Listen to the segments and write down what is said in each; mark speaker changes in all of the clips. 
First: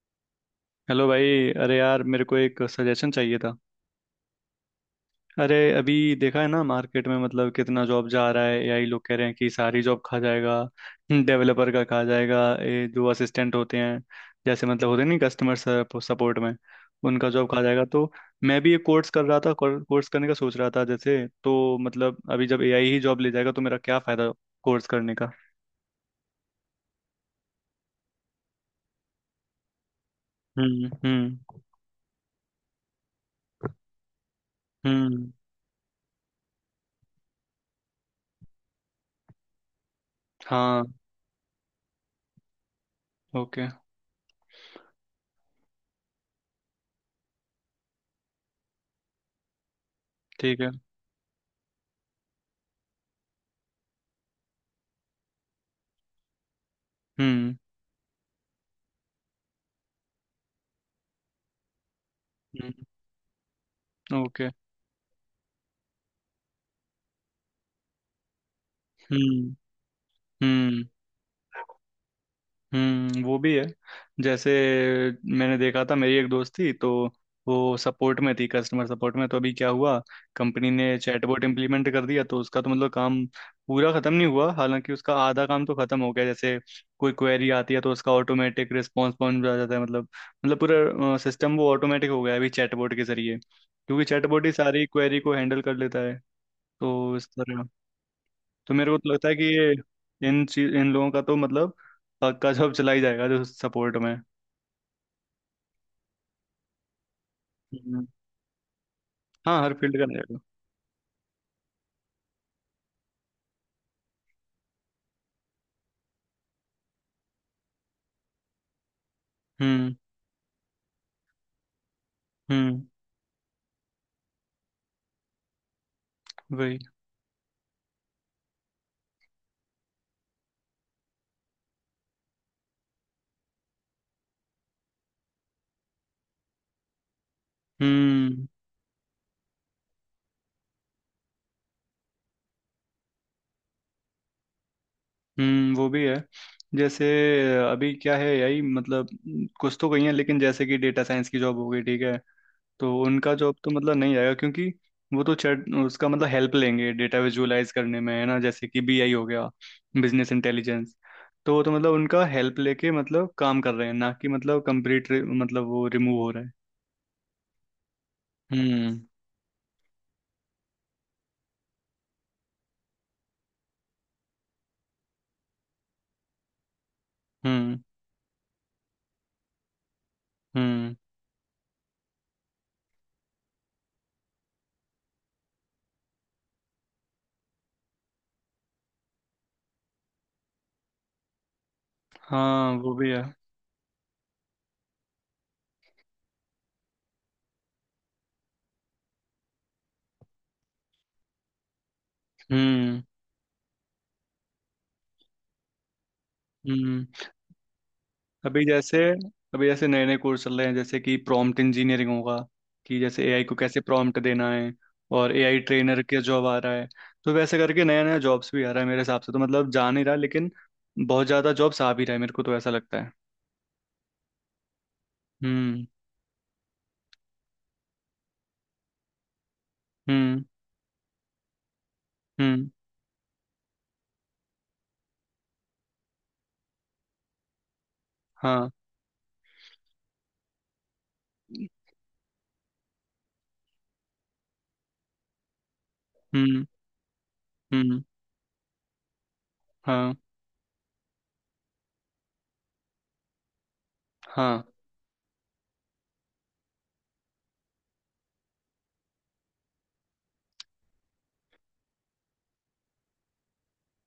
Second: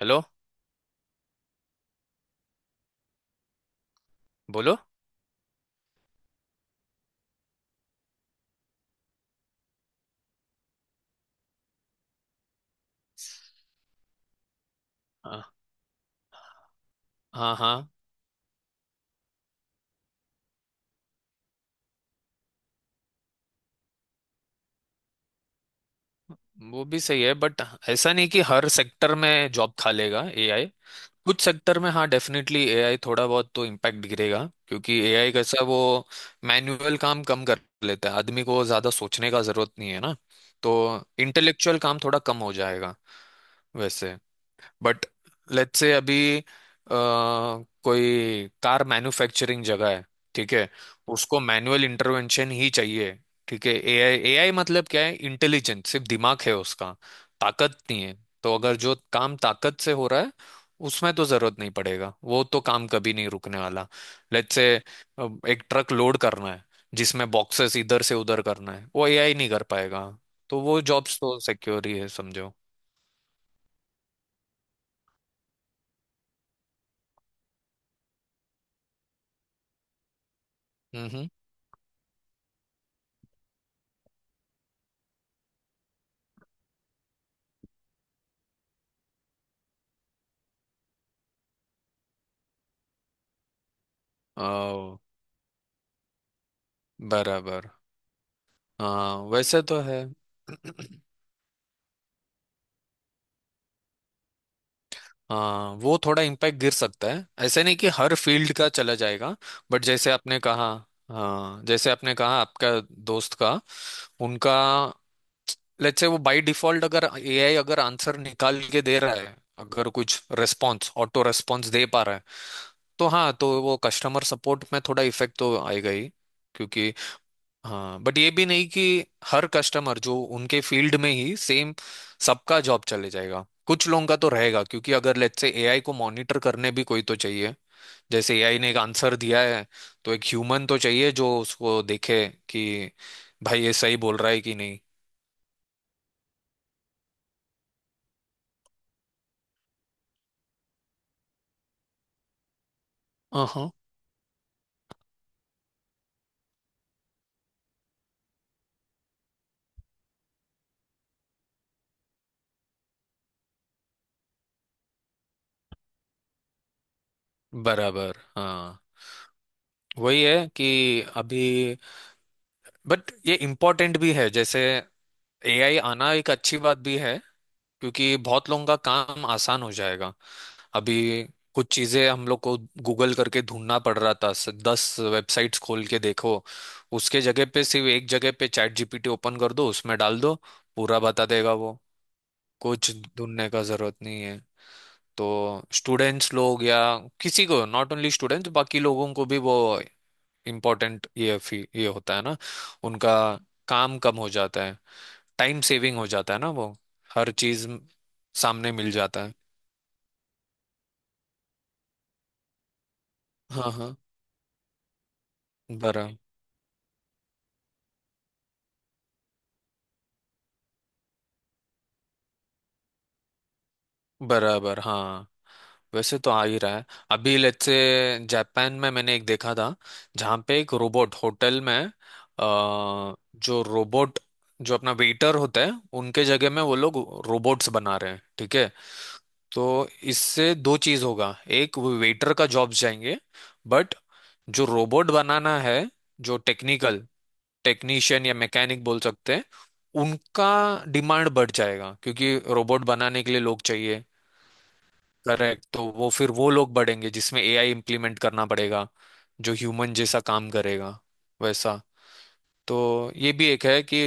Speaker 1: Hello.
Speaker 2: Hello भाई। अरे यार मेरे को एक सजेशन चाहिए था।
Speaker 1: बोलो।
Speaker 2: अरे अभी देखा है ना मार्केट में मतलब कितना जॉब जा रहा है। एआई, लोग कह रहे हैं कि सारी जॉब खा जाएगा, डेवलपर का खा जाएगा, ये जो असिस्टेंट होते हैं जैसे मतलब होते नहीं
Speaker 1: हाँ
Speaker 2: कस्टमर सपोर्ट में, उनका जॉब
Speaker 1: हाँ।
Speaker 2: खा जाएगा।
Speaker 1: हाँ,
Speaker 2: तो मैं भी एक कोर्स कर रहा था, कोर्स करने का सोच रहा था जैसे, तो मतलब अभी जब एआई ही जॉब ले जाएगा तो मेरा क्या फायदा कोर्स करने का।
Speaker 1: वो भी सही है, बट ऐसा नहीं कि हर सेक्टर में जॉब खा लेगा एआई। कुछ
Speaker 2: हम्म।
Speaker 1: सेक्टर में हाँ, डेफिनेटली एआई थोड़ा बहुत तो इम्पैक्ट गिरेगा, क्योंकि
Speaker 2: हम्म।
Speaker 1: एआई कैसा है, वो मैनुअल काम कम कर लेता है, आदमी को ज़्यादा सोचने का ज़रूरत नहीं है ना। तो
Speaker 2: हाँ।
Speaker 1: इंटेलेक्चुअल काम थोड़ा कम हो जाएगा
Speaker 2: ओके।
Speaker 1: वैसे। बट लेट से अभी कोई कार मैन्युफैक्चरिंग जगह है, ठीक
Speaker 2: ठीक
Speaker 1: है,
Speaker 2: है।
Speaker 1: उसको मैनुअल इंटरवेंशन ही चाहिए। ठीक है, एआई एआई मतलब क्या है, इंटेलिजेंट सिर्फ दिमाग है उसका,
Speaker 2: हम्म।
Speaker 1: ताकत नहीं है। तो अगर जो काम ताकत से हो रहा है, उसमें तो जरूरत नहीं पड़ेगा, वो तो
Speaker 2: हम्म,
Speaker 1: काम कभी नहीं रुकने वाला।
Speaker 2: ओके।
Speaker 1: लेट से एक ट्रक लोड करना है जिसमें बॉक्सेस इधर से उधर करना है, वो एआई नहीं
Speaker 2: हम्म।
Speaker 1: कर पाएगा। तो वो
Speaker 2: हम्म।
Speaker 1: जॉब्स तो सिक्योर ही है समझो।
Speaker 2: हम्म, वो भी है। जैसे मैंने देखा था मेरी एक दोस्त थी, तो वो सपोर्ट में थी, कस्टमर सपोर्ट में। तो अभी क्या हुआ, कंपनी ने चैटबॉट इम्प्लीमेंट कर दिया, तो उसका तो मतलब काम पूरा खत्म नहीं हुआ, हालांकि उसका आधा काम तो खत्म हो गया। जैसे कोई क्वेरी आती है तो उसका ऑटोमेटिक रिस्पॉन्स पहुंच जाता है मतलब, मतलब पूरा सिस्टम वो ऑटोमेटिक हो गया है अभी चैटबॉट के जरिए, क्योंकि चैटबॉट ही सारी
Speaker 1: हम्म।
Speaker 2: क्वेरी को हैंडल कर लेता है। तो इस तरह।
Speaker 1: बराबर।
Speaker 2: तो मेरे को तो
Speaker 1: हाँ
Speaker 2: लगता है कि
Speaker 1: वैसे
Speaker 2: ये
Speaker 1: तो है।
Speaker 2: इन चीज इन लोगों का तो मतलब पक्का जॉब चला ही जाएगा जो सपोर्ट में।
Speaker 1: हाँ वो थोड़ा इम्पैक्ट गिर सकता है, ऐसे नहीं कि
Speaker 2: हम्म।
Speaker 1: हर फील्ड का चला जाएगा।
Speaker 2: हाँ हर
Speaker 1: बट
Speaker 2: फील्ड का
Speaker 1: जैसे आपने
Speaker 2: रहेगा।
Speaker 1: कहा, हाँ जैसे आपने कहा, आपका दोस्त का, उनका, लेट्स से वो बाय डिफॉल्ट अगर एआई अगर आंसर निकाल के दे रहा है, अगर
Speaker 2: हम्म।
Speaker 1: कुछ रेस्पॉन्स ऑटो रेस्पॉन्स दे पा रहा है,
Speaker 2: हम्म।
Speaker 1: तो हाँ, तो वो कस्टमर सपोर्ट में थोड़ा इफेक्ट तो आएगा ही,
Speaker 2: वही।
Speaker 1: क्योंकि हाँ, बट ये भी नहीं कि हर कस्टमर जो उनके फील्ड में ही सेम, सबका जॉब चले जाएगा। कुछ लोगों का तो रहेगा, क्योंकि अगर लेट्स से एआई को मॉनिटर करने भी कोई तो चाहिए। जैसे
Speaker 2: हम्म।
Speaker 1: एआई ने एक आंसर दिया है, तो एक ह्यूमन तो चाहिए जो उसको देखे कि भाई ये सही बोल रहा है कि नहीं।
Speaker 2: हम्म, वो भी है। जैसे अभी क्या है, यही मतलब कुछ तो कही है, लेकिन जैसे कि डेटा साइंस की जॉब हो गई, ठीक है, तो उनका जॉब
Speaker 1: हाँ।
Speaker 2: तो मतलब नहीं आएगा क्योंकि वो तो चैट उसका मतलब हेल्प लेंगे डेटा विजुअलाइज करने में है ना, जैसे कि बीआई हो गया, बिजनेस इंटेलिजेंस। तो वो तो मतलब उनका हेल्प लेके मतलब काम कर रहे हैं ना, कि मतलब कंप्लीट मतलब वो रिमूव हो रहा है।
Speaker 1: बराबर। हाँ
Speaker 2: हम्म।
Speaker 1: वही है कि अभी, बट ये इम्पोर्टेंट भी है, जैसे एआई आना एक अच्छी बात भी है,
Speaker 2: हम्म।
Speaker 1: क्योंकि बहुत लोगों का काम आसान हो जाएगा।
Speaker 2: हम्म।
Speaker 1: अभी कुछ चीजें हम लोग को गूगल करके ढूंढना पड़ रहा था, 10 वेबसाइट्स खोल के देखो, उसके जगह पे सिर्फ एक जगह पे चैट जीपीटी ओपन कर दो, उसमें डाल दो, पूरा बता देगा वो।
Speaker 2: हाँ
Speaker 1: कुछ
Speaker 2: वो भी है।
Speaker 1: ढूंढने का जरूरत नहीं है। तो स्टूडेंट्स लोग या किसी को, नॉट ओनली स्टूडेंट्स, बाकी लोगों को भी वो इम्पोर्टेंट ये ये होता है ना।
Speaker 2: हम्म।
Speaker 1: उनका काम कम हो जाता है, टाइम सेविंग हो जाता है ना वो,
Speaker 2: हम्म।
Speaker 1: हर चीज
Speaker 2: अभी
Speaker 1: सामने मिल
Speaker 2: जैसे,
Speaker 1: जाता है।
Speaker 2: अभी जैसे नए नए कोर्स चल रहे हैं, जैसे कि प्रॉम्प्ट इंजीनियरिंग होगा, कि जैसे एआई को
Speaker 1: हाँ
Speaker 2: कैसे
Speaker 1: हाँ।
Speaker 2: प्रॉम्प्ट देना है, और एआई ट्रेनर
Speaker 1: बरा
Speaker 2: के जॉब आ रहा है। तो वैसे करके नया नया जॉब्स भी आ रहा है मेरे हिसाब से, तो मतलब जा नहीं रहा, लेकिन बहुत ज़्यादा जॉब्स आ भी रहा है, मेरे को तो ऐसा लगता है।
Speaker 1: बराबर। हाँ
Speaker 2: हम्म।
Speaker 1: वैसे तो आ ही रहा है। अभी लेट्स से जापान में मैंने एक देखा था जहाँ
Speaker 2: हम्म।
Speaker 1: पे एक रोबोट होटल में,
Speaker 2: हम्म।
Speaker 1: जो रोबोट जो अपना वेटर होता है, उनके जगह में वो लोग रोबोट्स बना रहे हैं, ठीक है।
Speaker 2: हाँ।
Speaker 1: तो इससे दो चीज होगा, एक वेटर का जॉब्स जाएंगे, बट जो रोबोट बनाना है, जो
Speaker 2: हम्म।
Speaker 1: टेक्निकल
Speaker 2: हम्म।
Speaker 1: टेक्नीशियन या मैकेनिक बोल सकते हैं,
Speaker 2: हाँ।
Speaker 1: उनका डिमांड बढ़ जाएगा, क्योंकि रोबोट बनाने के लिए लोग चाहिए।
Speaker 2: हाँ।
Speaker 1: करेक्ट, तो वो फिर वो लोग बढ़ेंगे जिसमें एआई इम्प्लीमेंट करना पड़ेगा, जो ह्यूमन जैसा काम करेगा वैसा। तो ये भी एक है कि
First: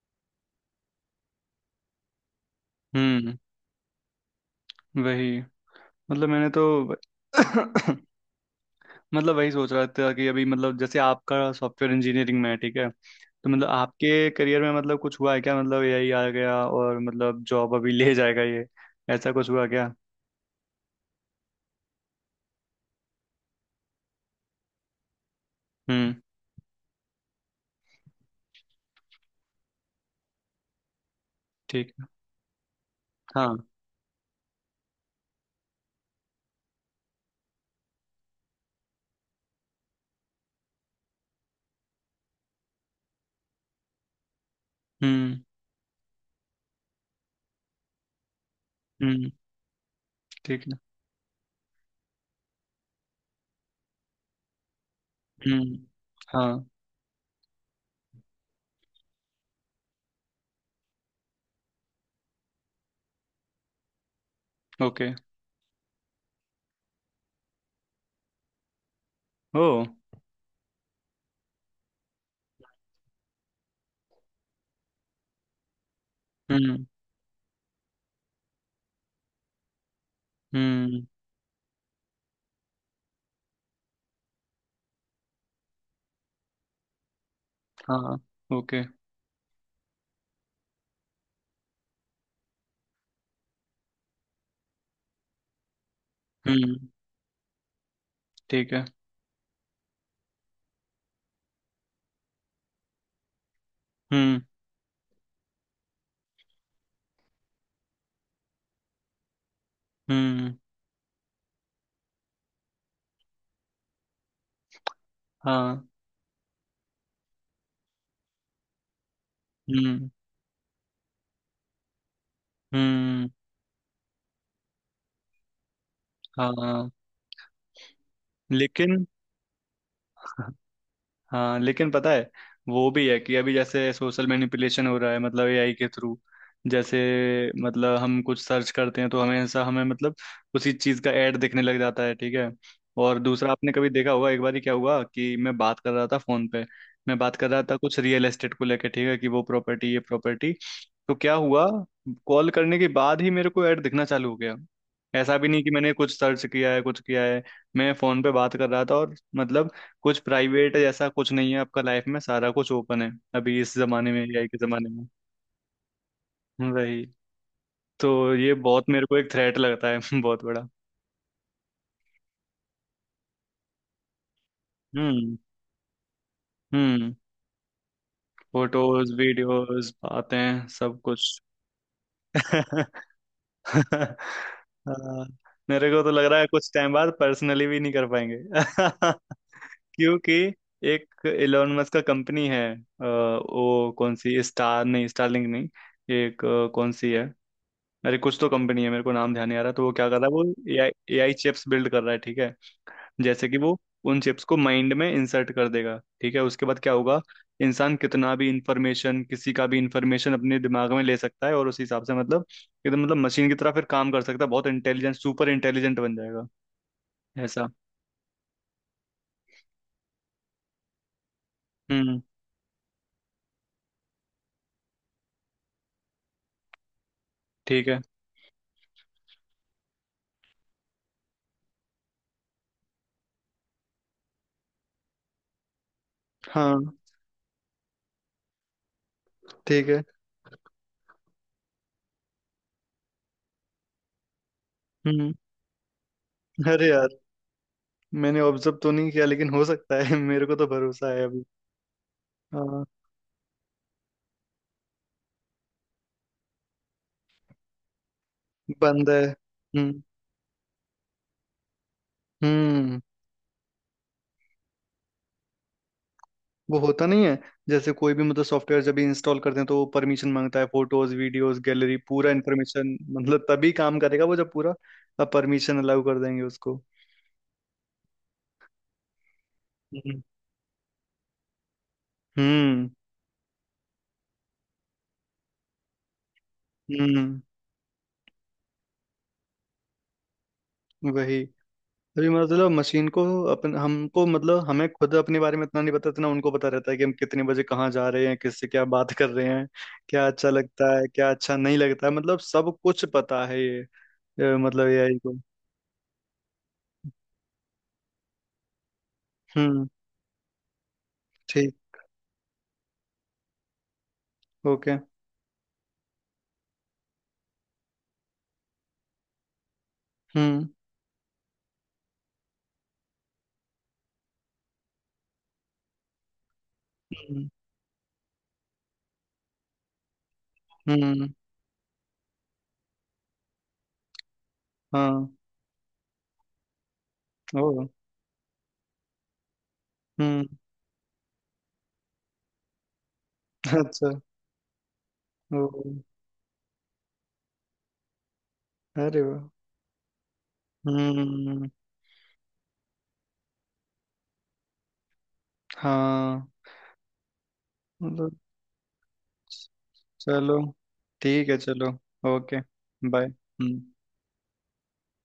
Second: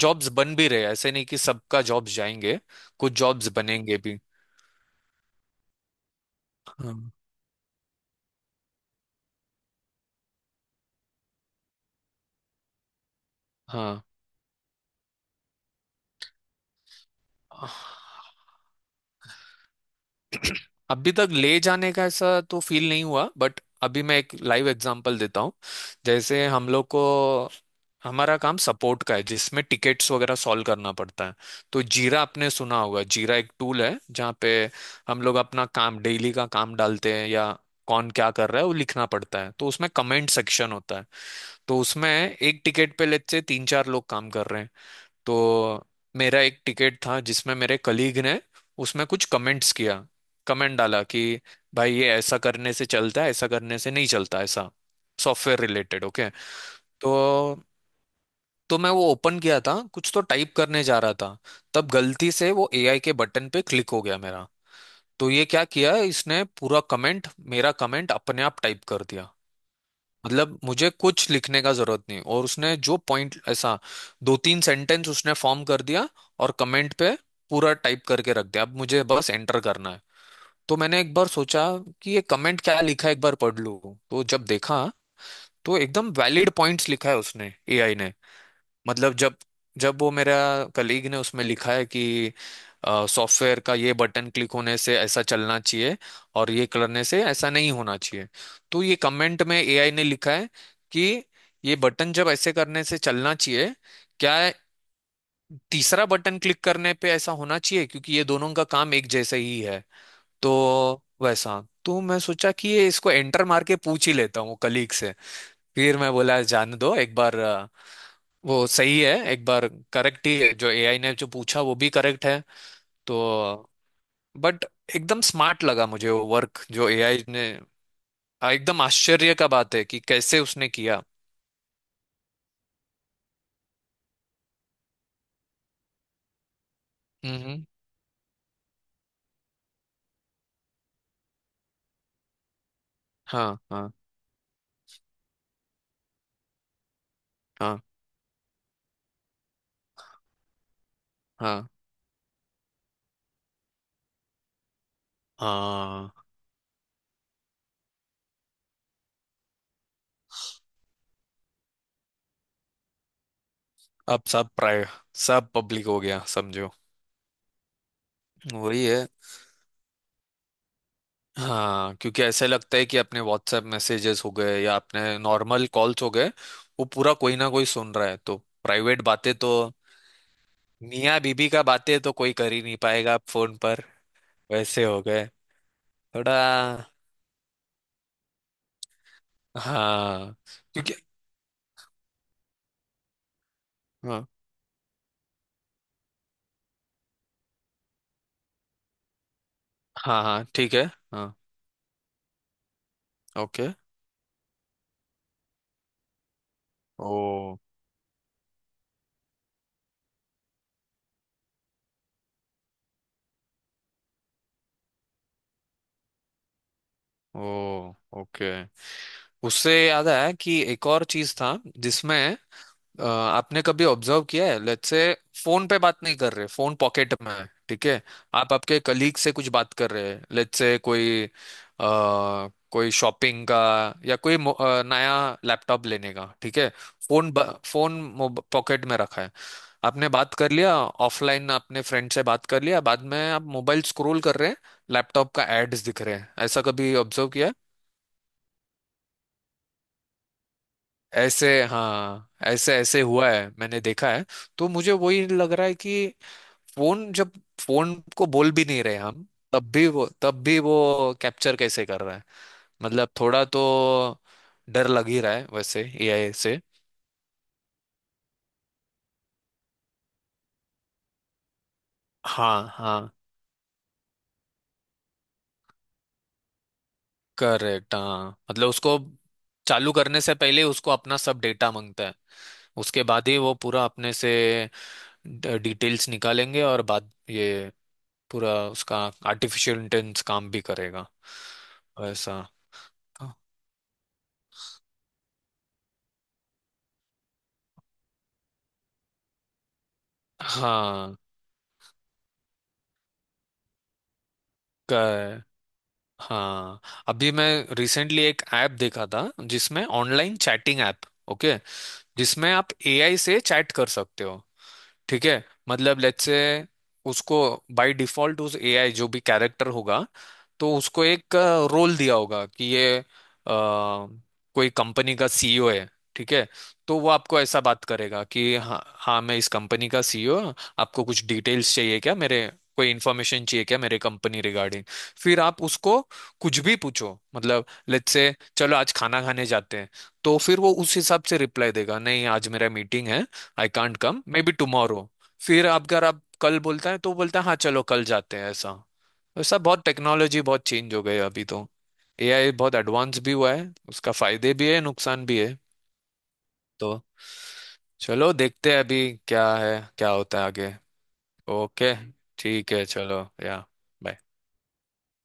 Speaker 1: जॉब्स बन भी रहे हैं, ऐसे नहीं कि सबका जॉब्स जाएंगे। कुछ
Speaker 2: हम्म।
Speaker 1: जॉब्स बनेंगे भी।
Speaker 2: वही, मतलब मैंने तो
Speaker 1: हाँ।
Speaker 2: मतलब वही सोच रहा था कि अभी मतलब जैसे आपका सॉफ्टवेयर इंजीनियरिंग में है ठीक है, तो मतलब आपके करियर में मतलब कुछ हुआ है क्या, मतलब यही आ गया और मतलब
Speaker 1: हाँ
Speaker 2: जॉब अभी ले जाएगा ये, ऐसा कुछ हुआ क्या।
Speaker 1: अभी तक ले जाने का ऐसा तो फील नहीं हुआ, बट अभी मैं एक लाइव एग्जांपल देता हूँ।
Speaker 2: हम्म।
Speaker 1: जैसे हम लोग को, हमारा काम सपोर्ट का है जिसमें टिकेट्स वगैरह सॉल्व करना पड़ता है। तो
Speaker 2: ठीक है।
Speaker 1: जीरा आपने सुना होगा, जीरा एक
Speaker 2: हाँ।
Speaker 1: टूल है जहाँ पे हम लोग अपना काम, डेली का काम डालते हैं, या कौन क्या कर रहा है वो लिखना पड़ता है। तो उसमें कमेंट सेक्शन होता है। तो उसमें एक टिकट पे लेते से तीन चार लोग काम कर रहे हैं।
Speaker 2: हम्म।
Speaker 1: तो मेरा एक टिकट था जिसमें मेरे कलीग ने उसमें कुछ
Speaker 2: हम्म।
Speaker 1: कमेंट्स किया,
Speaker 2: ठीक
Speaker 1: कमेंट
Speaker 2: है।
Speaker 1: डाला कि भाई ये ऐसा करने से चलता है, ऐसा करने से नहीं चलता, ऐसा सॉफ्टवेयर
Speaker 2: हम्म।
Speaker 1: रिलेटेड। ओके,
Speaker 2: हाँ।
Speaker 1: तो तो मैं वो ओपन किया था, कुछ तो टाइप करने जा रहा था, तब गलती से वो एआई के बटन पे क्लिक हो गया मेरा।
Speaker 2: ओके।
Speaker 1: तो ये क्या किया इसने, पूरा कमेंट, मेरा कमेंट अपने आप टाइप कर दिया।
Speaker 2: ओ।
Speaker 1: मतलब मुझे कुछ लिखने का जरूरत नहीं, और उसने जो पॉइंट ऐसा, दो तीन सेंटेंस उसने फॉर्म कर दिया, और
Speaker 2: हम्म।
Speaker 1: कमेंट पे पूरा टाइप करके रख दिया, अब मुझे बस एंटर करना है। तो मैंने
Speaker 2: हम्म।
Speaker 1: एक बार सोचा कि ये कमेंट क्या लिखा है, एक बार पढ़ लूँ। तो जब देखा, तो एकदम वैलिड पॉइंट्स लिखा है उसने, एआई ने।
Speaker 2: हाँ। ओके।
Speaker 1: मतलब जब जब वो मेरा कलीग ने उसमें लिखा है कि सॉफ्टवेयर का ये बटन क्लिक होने से ऐसा चलना चाहिए और ये
Speaker 2: हम्म।
Speaker 1: करने से ऐसा नहीं होना चाहिए।
Speaker 2: ठीक
Speaker 1: तो
Speaker 2: है।
Speaker 1: ये कमेंट में एआई ने लिखा है कि ये बटन जब ऐसे करने से चलना चाहिए, क्या
Speaker 2: हम्म।
Speaker 1: तीसरा बटन क्लिक करने पे ऐसा होना चाहिए, क्योंकि ये दोनों का काम एक जैसा ही है। तो
Speaker 2: हम्म।
Speaker 1: वैसा तो मैं सोचा कि ये इसको एंटर मार के पूछ ही लेता हूँ कलीग से।
Speaker 2: हाँ।
Speaker 1: फिर मैं बोला जाने दो एक बार, वो सही है एक बार,
Speaker 2: हम्म।
Speaker 1: करेक्ट ही है जो एआई ने, जो पूछा वो भी करेक्ट है। तो
Speaker 2: हम्म।
Speaker 1: बट एकदम स्मार्ट लगा मुझे वो वर्क जो
Speaker 2: हाँ
Speaker 1: एआई ने। एकदम
Speaker 2: लेकिन
Speaker 1: आश्चर्य का बात है कि कैसे उसने किया।
Speaker 2: हाँ लेकिन पता है, वो भी है कि अभी जैसे सोशल मैनिपुलेशन हो रहा है मतलब एआई के थ्रू, जैसे,
Speaker 1: हम्म।
Speaker 2: मतलब हम कुछ सर्च करते हैं तो हमेशा हमें मतलब उसी चीज़ का ऐड दिखने लग जाता है, ठीक है। और दूसरा
Speaker 1: हाँ
Speaker 2: आपने कभी
Speaker 1: हाँ।
Speaker 2: देखा होगा, एक बार ही क्या हुआ कि मैं बात कर रहा था फोन पे, मैं बात कर रहा था
Speaker 1: हाँ
Speaker 2: कुछ रियल एस्टेट को लेके, ठीक है, कि वो प्रॉपर्टी ये प्रॉपर्टी। तो क्या हुआ,
Speaker 1: हाँ।
Speaker 2: कॉल करने के बाद ही मेरे को ऐड दिखना चालू हो गया। ऐसा भी नहीं कि मैंने कुछ
Speaker 1: हाँ।
Speaker 2: सर्च किया है कुछ किया है, मैं फोन पे बात कर रहा था। और मतलब कुछ प्राइवेट जैसा कुछ नहीं है, आपका लाइफ में सारा कुछ ओपन है अभी, इस जमाने में,
Speaker 1: अब
Speaker 2: एआई के जमाने में।
Speaker 1: सब पब्लिक हो गया समझो।
Speaker 2: वही। तो ये
Speaker 1: वही
Speaker 2: बहुत मेरे
Speaker 1: है।
Speaker 2: को एक थ्रेट लगता है बहुत बड़ा।
Speaker 1: हाँ क्योंकि ऐसे लगता है कि अपने व्हाट्सएप मैसेजेस हो गए या अपने
Speaker 2: हम्म।
Speaker 1: नॉर्मल कॉल्स हो गए, वो पूरा
Speaker 2: हम्म।
Speaker 1: कोई ना कोई सुन रहा है। तो प्राइवेट
Speaker 2: फोटोज
Speaker 1: बातें तो,
Speaker 2: वीडियोस बातें सब
Speaker 1: मियाँ
Speaker 2: कुछ।
Speaker 1: बीबी का बातें तो कोई कर ही नहीं पाएगा अब फोन पर, वैसे हो
Speaker 2: हाँ,
Speaker 1: गए।
Speaker 2: मेरे को तो लग
Speaker 1: थोड़ा
Speaker 2: रहा है कुछ टाइम बाद पर्सनली भी नहीं कर पाएंगे क्योंकि
Speaker 1: हाँ। क्योंकि
Speaker 2: एक इलोन मस्क का कंपनी है, वो कौन
Speaker 1: हाँ।
Speaker 2: सी, स्टार नहीं, स्टारलिंक नहीं, एक कौन सी है, अरे कुछ तो कंपनी है मेरे को नाम ध्यान नहीं आ रहा। तो वो क्या कर
Speaker 1: हाँ
Speaker 2: रहा है
Speaker 1: हाँ
Speaker 2: वो,
Speaker 1: ठीक है।
Speaker 2: एआई, एआई
Speaker 1: हाँ।
Speaker 2: चिप्स बिल्ड कर रहा है, ठीक है। जैसे कि
Speaker 1: ओके।
Speaker 2: वो उन चिप्स को माइंड में इंसर्ट कर देगा ठीक है, उसके बाद क्या होगा,
Speaker 1: ओ।
Speaker 2: इंसान कितना भी इंफॉर्मेशन, किसी का भी इंफॉर्मेशन अपने दिमाग में ले सकता है और उस हिसाब से मतलब एकदम मतलब मशीन की तरह फिर काम कर सकता है, बहुत इंटेलिजेंट, सुपर इंटेलिजेंट बन जाएगा,
Speaker 1: ओ
Speaker 2: ऐसा।
Speaker 1: ओके, उससे याद आया कि एक और चीज था
Speaker 2: हम्म।
Speaker 1: जिसमें, आपने कभी ऑब्जर्व किया है, लेट्स से फोन पे बात नहीं कर रहे, फोन पॉकेट में है, ठीक
Speaker 2: ठीक है।
Speaker 1: है। आप आपके कलीग से कुछ बात कर रहे हैं, लेट्स से कोई कोई शॉपिंग का या कोई नया लैपटॉप लेने का, ठीक है।
Speaker 2: हाँ।
Speaker 1: फोन पॉकेट में रखा है।
Speaker 2: ठीक है।
Speaker 1: आपने बात कर लिया, ऑफलाइन आपने फ्रेंड से बात कर लिया, बाद में आप मोबाइल स्क्रॉल कर रहे हैं, लैपटॉप
Speaker 2: हम्म।
Speaker 1: का एड्स दिख रहे हैं। ऐसा
Speaker 2: अरे
Speaker 1: कभी
Speaker 2: यार,
Speaker 1: ऑब्जर्व किया है?
Speaker 2: मैंने ऑब्जर्व तो नहीं किया लेकिन हो सकता है मेरे को तो भरोसा है अभी।
Speaker 1: ऐसे हाँ, ऐसे
Speaker 2: हाँ।
Speaker 1: ऐसे हुआ है, मैंने देखा है। तो मुझे वही लग रहा है कि फोन जब, फोन को बोल भी नहीं रहे
Speaker 2: बंद है
Speaker 1: हम, तब भी
Speaker 2: हम्म।
Speaker 1: वो कैप्चर कैसे कर रहा है।
Speaker 2: हम्म।
Speaker 1: मतलब थोड़ा तो डर लग ही रहा है वैसे एआई से।
Speaker 2: वो होता नहीं है, जैसे कोई भी मतलब सॉफ्टवेयर जब इंस्टॉल करते हैं तो वो परमिशन मांगता है, फोटोज वीडियोस गैलरी पूरा
Speaker 1: हाँ
Speaker 2: इन्फॉर्मेशन,
Speaker 1: हाँ।
Speaker 2: मतलब तभी काम करेगा वो जब पूरा परमिशन अलाउ कर देंगे उसको।
Speaker 1: करेक्ट हाँ, मतलब उसको चालू करने
Speaker 2: हम्म।
Speaker 1: से पहले उसको अपना सब डेटा मांगता है।
Speaker 2: हम्म।
Speaker 1: उसके बाद ही वो पूरा अपने से डिटेल्स निकालेंगे, और बाद
Speaker 2: हम्म,
Speaker 1: ये पूरा उसका आर्टिफिशियल इंटेलिजेंस काम भी करेगा
Speaker 2: वही। अभी
Speaker 1: वैसा।
Speaker 2: मतलब मशीन को, अपन हमको मतलब हमें खुद अपने बारे में इतना नहीं पता, इतना उनको पता रहता है कि हम कितने बजे कहाँ जा रहे हैं, किससे क्या बात कर रहे हैं, क्या अच्छा लगता है
Speaker 1: हाँ।
Speaker 2: क्या अच्छा नहीं लगता है, मतलब सब कुछ पता है ये, मतलब एआई को।
Speaker 1: कर हाँ, अभी मैं रिसेंटली एक ऐप देखा था, जिसमें
Speaker 2: हम्म।
Speaker 1: Online chatting app. ओके,
Speaker 2: ठीक।
Speaker 1: जिसमें आप एआई से चैट कर सकते हो।
Speaker 2: ओके।
Speaker 1: ठीक है मतलब लेट्स से उसको बाय डिफॉल्ट, उस एआई जो भी कैरेक्टर होगा,
Speaker 2: हम्म।
Speaker 1: तो उसको एक रोल दिया होगा कि ये कोई कंपनी का सीईओ है, ठीक है। तो वो आपको
Speaker 2: हम्म।
Speaker 1: ऐसा बात करेगा कि हाँ हाँ मैं इस कंपनी का सीईओ, आपको कुछ
Speaker 2: हम्म।
Speaker 1: डिटेल्स चाहिए क्या मेरे, कोई इन्फॉर्मेशन चाहिए क्या मेरे कंपनी रिगार्डिंग।
Speaker 2: हाँ।
Speaker 1: फिर आप उसको कुछ भी पूछो,
Speaker 2: ओ।
Speaker 1: मतलब लेट्स से चलो आज खाना खाने जाते हैं। तो
Speaker 2: हम्म।
Speaker 1: फिर वो उस हिसाब से रिप्लाई देगा, नहीं आज मेरा मीटिंग है, आई कांट
Speaker 2: अच्छा।
Speaker 1: Come maybe tomorrow.
Speaker 2: ओ।
Speaker 1: फिर आप, अगर आप कल बोलता है, तो वो बोलता है हाँ चलो कल जाते हैं ऐसा।
Speaker 2: अरे वाह।
Speaker 1: वैसा बहुत टेक्नोलॉजी बहुत चेंज हो गई है अभी तो,
Speaker 2: हम्म।
Speaker 1: एआई बहुत एडवांस भी हुआ है, उसका फायदे भी है नुकसान भी है।
Speaker 2: हाँ।
Speaker 1: तो
Speaker 2: मतलब,
Speaker 1: चलो देखते हैं अभी क्या है, क्या होता है
Speaker 2: चलो।
Speaker 1: आगे।
Speaker 2: ठीक है चलो।
Speaker 1: ओके।
Speaker 2: ओके।
Speaker 1: ठीक है
Speaker 2: बाय।
Speaker 1: चलो या,
Speaker 2: हम्म।
Speaker 1: बाय।